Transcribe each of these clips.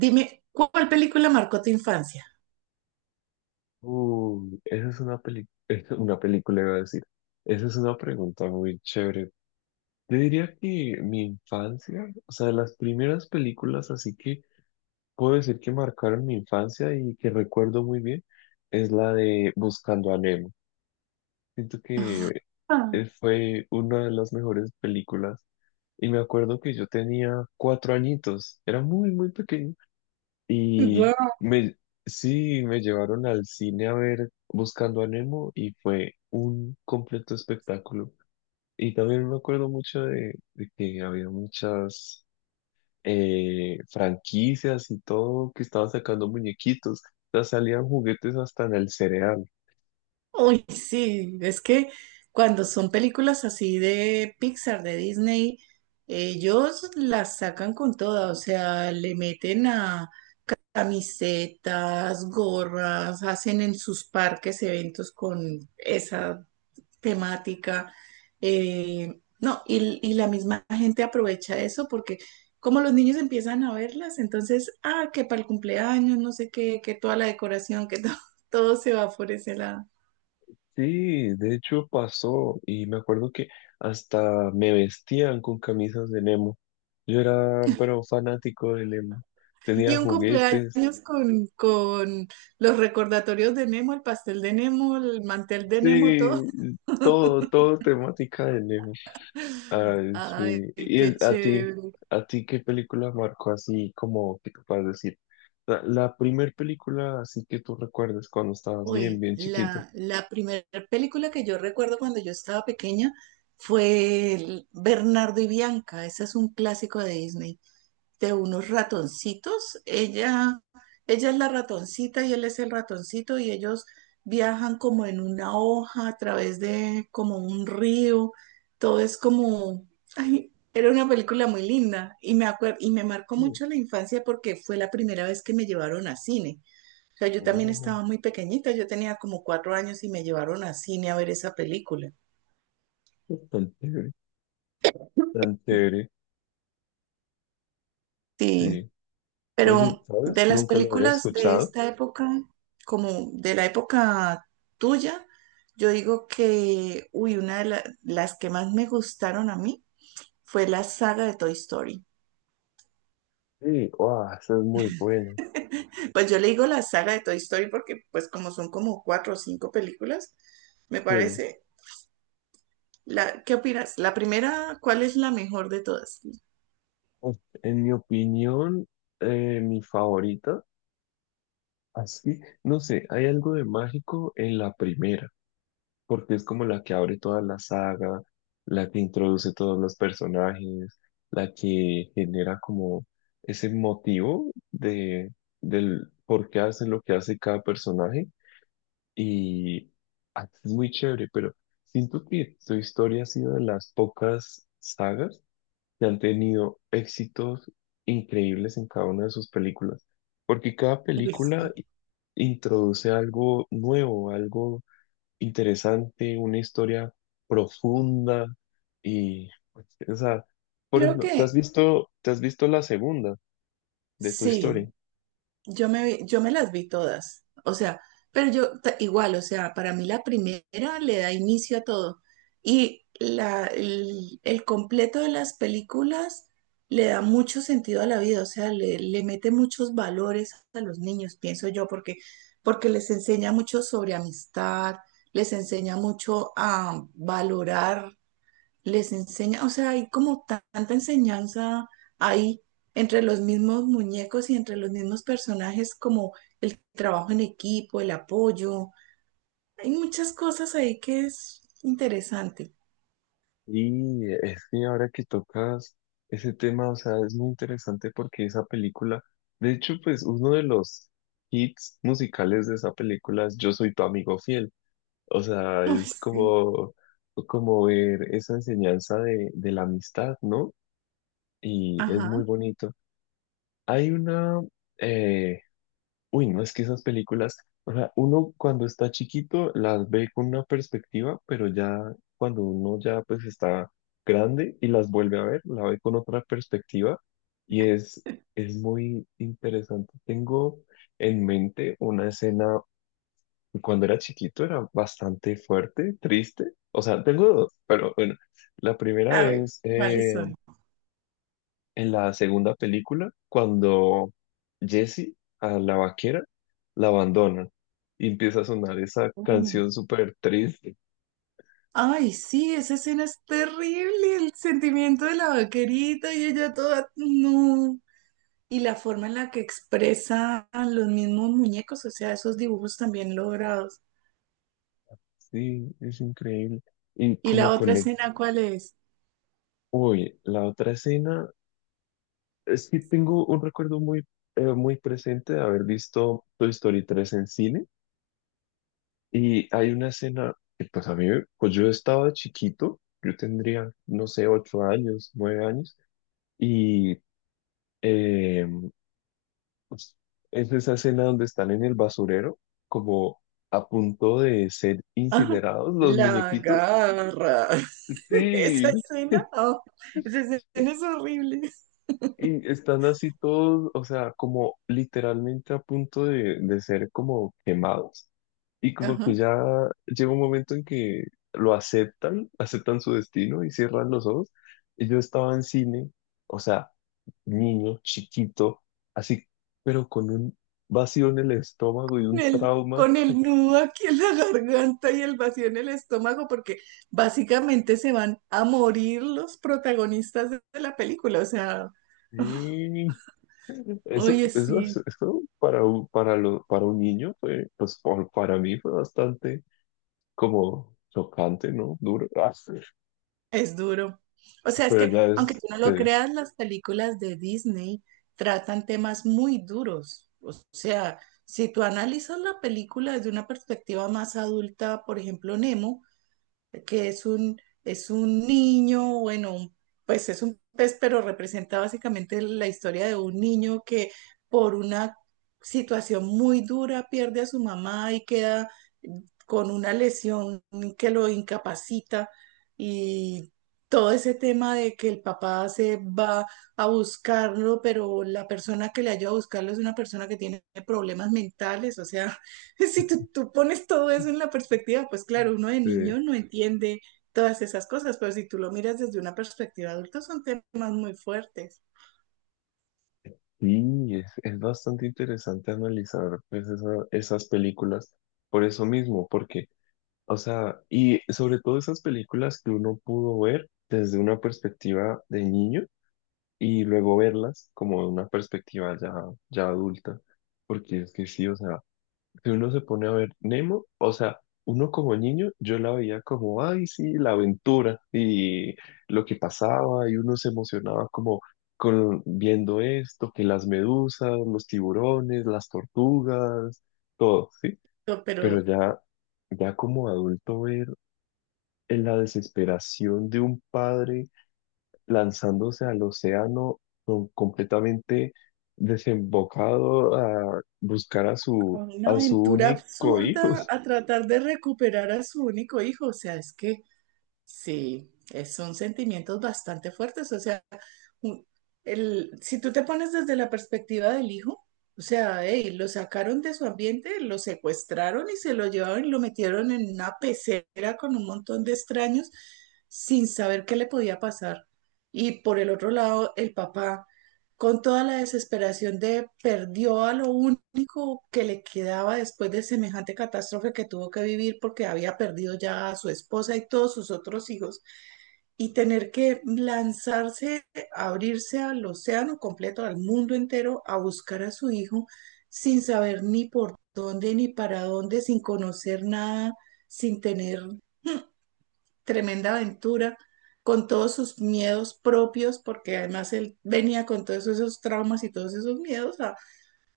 Dime, ¿cuál película marcó tu infancia? Uy, esa es una peli- una película, iba a decir. Esa es una pregunta muy chévere. Yo diría que mi infancia, o sea, las primeras películas, así que puedo decir que marcaron mi infancia y que recuerdo muy bien, es la de Buscando a Nemo. Siento que fue una de las mejores películas y me acuerdo que yo tenía 4 añitos, era muy, muy pequeño. Y Wow. me, sí, me llevaron al cine a ver Buscando a Nemo y fue un completo espectáculo. Y también me acuerdo mucho de que había muchas franquicias y todo que estaban sacando muñequitos. O sea, salían juguetes hasta en el cereal. Uy, sí, es que cuando son películas así de Pixar, de Disney, ellos las sacan con toda, o sea, le meten a camisetas, gorras, hacen en sus parques eventos con esa temática. No, Y la misma gente aprovecha eso porque como los niños empiezan a verlas, entonces, ah, que para el cumpleaños, no sé qué, que toda la decoración, todo se va por ese lado. Sí, de hecho pasó y me acuerdo que hasta me vestían con camisas de Nemo. Yo era, pero fanático de Nemo. Y Tenía un juguetes. cumpleaños con los recordatorios de Nemo, el pastel de Nemo, el mantel de Nemo, Sí, todo. todo, todo temática de Leo. Ay, sí. Ay, ¿Y qué chévere. a ti qué película marcó así como que te puedas decir? La primer película así que tú recuerdas cuando estabas bien, Uy, bien chiquita. La primera película que yo recuerdo cuando yo estaba pequeña fue el Bernardo y Bianca. Ese es un clásico de Disney, de unos ratoncitos. Ella es la ratoncita y él es el ratoncito y ellos viajan como en una hoja a través de como un río. Todo es como, ay, era una película muy linda y y me marcó Mm. mucho la infancia porque fue la primera vez que me llevaron a cine. O sea, yo también Oh, estaba muy pequeñita, yo tenía como cuatro años y me llevaron a cine a ver esa película. tan chévere, tan chévere. Sí. Sí. Oye, Pero ¿sabes? de las Nunca lo había películas de escuchado. esta época, como de la época tuya, yo digo que, uy, las que más me gustaron a mí fue la saga de Toy Story. Sí, wow, esa es muy buena. Pues yo le digo la saga de Toy Story porque, pues como son como cuatro o cinco películas, me Sí. parece. La, ¿qué opinas? La primera, ¿cuál es la mejor de todas? Uf, en mi opinión, mi favorita, así, no sé, hay algo de mágico en la primera, porque es como la que abre toda la saga, la que introduce todos los personajes, la que genera como ese motivo del por qué hace lo que hace cada personaje y ah, es muy chévere, pero siento que su historia ha sido de las pocas sagas que han tenido éxitos increíbles en cada una de sus películas, porque cada Uy, película sí. introduce algo nuevo, algo interesante, una historia profunda y, o sea, por Creo ejemplo, que ¿te has visto la segunda de tu sí. historia? Yo me las vi todas, o sea, pero igual, o sea, para mí la primera le da inicio a todo y el completo de las películas le da mucho sentido a la vida, o sea, le mete muchos valores a los niños, pienso yo, porque les enseña mucho sobre amistad, les enseña mucho a valorar, les enseña, o sea, hay como tanta enseñanza ahí entre los mismos muñecos y entre los mismos personajes, como el trabajo en equipo, el apoyo. Hay muchas cosas ahí que es interesante. Y es que ahora que tocas ese tema, o sea, es muy interesante porque esa película, de hecho, pues uno de los hits musicales de esa película es Yo soy tu amigo fiel. O sea, Uy, es sí, como, como ver esa enseñanza de la amistad, ¿no? Y es ajá. muy bonito. Hay una, eh, uy, no, es que esas películas, o sea, uno cuando está chiquito las ve con una perspectiva, pero ya cuando uno ya pues está grande y las vuelve a ver, la ve con otra perspectiva y es muy interesante. Tengo en mente una escena, cuando era chiquito era bastante fuerte, triste, o sea, tengo dos, pero bueno, la primera A ver, es ¿cuáles son? en la segunda película cuando Jessie a la vaquera la abandona y empieza a sonar esa Uh. canción súper triste. Ay, sí, esa escena es terrible, el sentimiento de la vaquerita y ella toda, no. Y la forma en la que expresan los mismos muñecos, o sea, esos dibujos también logrados. Sí, es increíble. Y ¿Y la como otra conecta. escena cuál es? Uy, la otra escena es que tengo un recuerdo muy, muy presente de haber visto Toy Story 3 en cine y hay una escena que pues a mí, pues yo estaba chiquito, yo tendría, no sé, 8 años, 9 años y... eh, Pues, es esa escena donde están en el basurero, como a punto de ser Ajá. incinerados los La muñequitos. garra. Esa Sí. escena, oh, esa escena es horrible. Y están así todos, o sea, como literalmente a punto de ser como quemados. Y como que Ajá. ya llega un momento en que lo aceptan, aceptan su destino y cierran los ojos. Y yo estaba en cine, o sea, niño, chiquito, así, pero con un vacío en el estómago y un trauma. Con el nudo aquí en la garganta y el vacío en el estómago, porque básicamente se van a morir los protagonistas de la película. O sea, oh, Sí, eso, oye, eso, es- sí. eso para, un- para, lo- para un niño fue, para mí fue bastante como chocante, ¿no? Duro. Ah, sí. Es duro. O sea, es Pero que ya aunque es, tú no lo eh, creas, las películas de Disney tratan temas muy duros. O sea, si tú analizas la película desde una perspectiva más adulta, por ejemplo, Nemo, que es un, es un niño, bueno, pues es un pez, pero representa básicamente la historia de un niño que por una situación muy dura pierde a su mamá y queda con una lesión que lo incapacita y todo ese tema de que el papá se va a buscarlo, pero la persona que le ayuda a buscarlo es una persona que tiene problemas mentales, o sea, Si tú, tú pones todo eso en la perspectiva, pues claro, uno de niño eh, no entiende todas esas cosas, pero si tú lo miras desde una perspectiva adulta, son temas muy fuertes. sí, es bastante interesante analizar pues, esas películas por eso mismo, porque, o sea, y sobre todo esas películas que uno pudo ver desde una perspectiva de niño y luego verlas como de una perspectiva ya, ya adulta, porque es que sí, o sea, si uno se pone a ver Nemo, o sea, uno como niño, yo la veía como, ay, sí, la aventura y lo que pasaba, y uno se emocionaba como con, viendo esto, que las medusas, los tiburones, las tortugas, todo, ¿sí? Pero Pero pero ya, ya como adulto ver en la desesperación de un padre lanzándose al océano completamente desembocado a buscar a una a su aventura único hijo. absurda a tratar de recuperar a su único hijo, o sea, es que sí, son sentimientos bastante fuertes. O sea, un- si tú te pones desde la perspectiva del hijo, o sea, ey, lo sacaron de su ambiente, lo secuestraron y se lo llevaron y lo metieron en una pecera con un montón de extraños sin saber qué le podía pasar. Y por el otro lado, el papá con toda la desesperación de perdió a lo único que le quedaba después de semejante catástrofe que tuvo que vivir porque había perdido ya a su esposa y todos sus otros hijos, y tener que lanzarse, abrirse al océano completo, al mundo entero, a buscar a su hijo sin saber ni por dónde ni para dónde, sin conocer nada, sin tener tremenda aventura con todos sus miedos propios, porque además él venía con todos esos traumas y todos esos miedos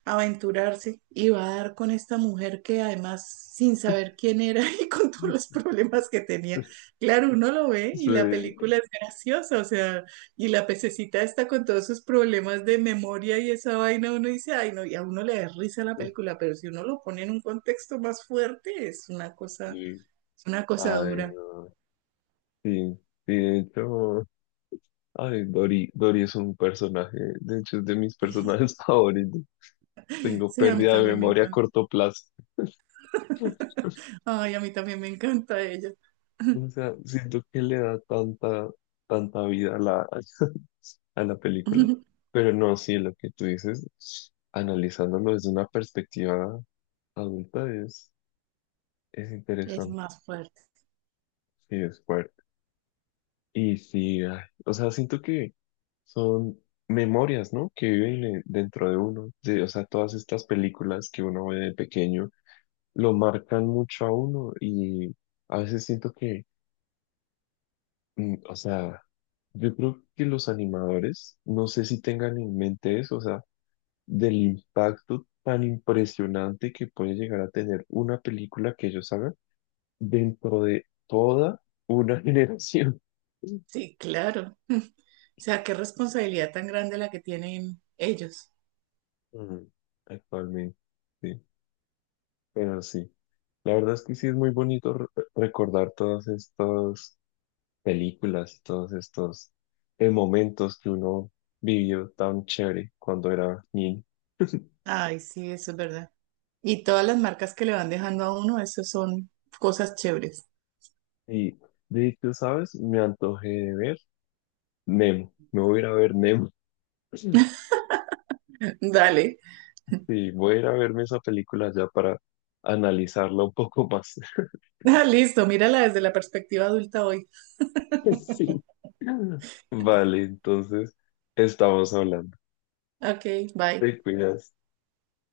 a aventurarse y va a dar con esta mujer que además sin saber quién era y con todos los problemas que tenía. Claro, uno lo ve y la Sí, película es graciosa, o sea, y la pececita está con todos sus problemas de memoria y esa vaina, uno dice, ay no, y a uno le da risa la película, pero si uno lo pone en un contexto más fuerte, sí. es una cosa Ay, dura. no. Sí, sí, de hecho, ay, Dory, Dory es un personaje, de hecho es de mis personajes favoritos. Tengo Sí, a mí pérdida de también me memoria a encanta. corto plazo. Ay, a mí también me encanta ella. O sea, siento que le da tanta, tanta vida a a la película. Pero no, sí, lo que tú dices, analizándolo desde una perspectiva adulta es Es interesante más fuerte. y es fuerte. Y sí, ay, o sea, siento que son memorias, ¿no? Que viven dentro de uno. O sea, todas estas películas que uno ve de pequeño lo marcan mucho a uno y a veces siento que o sea, yo creo que los animadores, no sé si tengan en mente eso, o sea, del impacto tan impresionante que puede llegar a tener una película que ellos hagan dentro de toda una generación Sí, claro. O sea, qué responsabilidad tan grande la que tienen ellos. Mm, actualmente. Sí, pero sí. La verdad es que sí es muy bonito recordar todas estas películas y todos estos momentos que uno vivió tan chévere cuando era niño. Ay, sí, eso es verdad. Y todas las marcas que le van dejando a uno, eso son cosas chéveres. Y de hecho, ¿sabes? Me antojé de ver Nemo. Me voy a ir a ver Nemo. Sí, Dale. sí, voy a ir a verme esa película ya para analizarla un poco más. Ah, listo, mírala desde la perspectiva adulta hoy. Sí. Vale, entonces estamos hablando. Ok, bye. Te cuidas.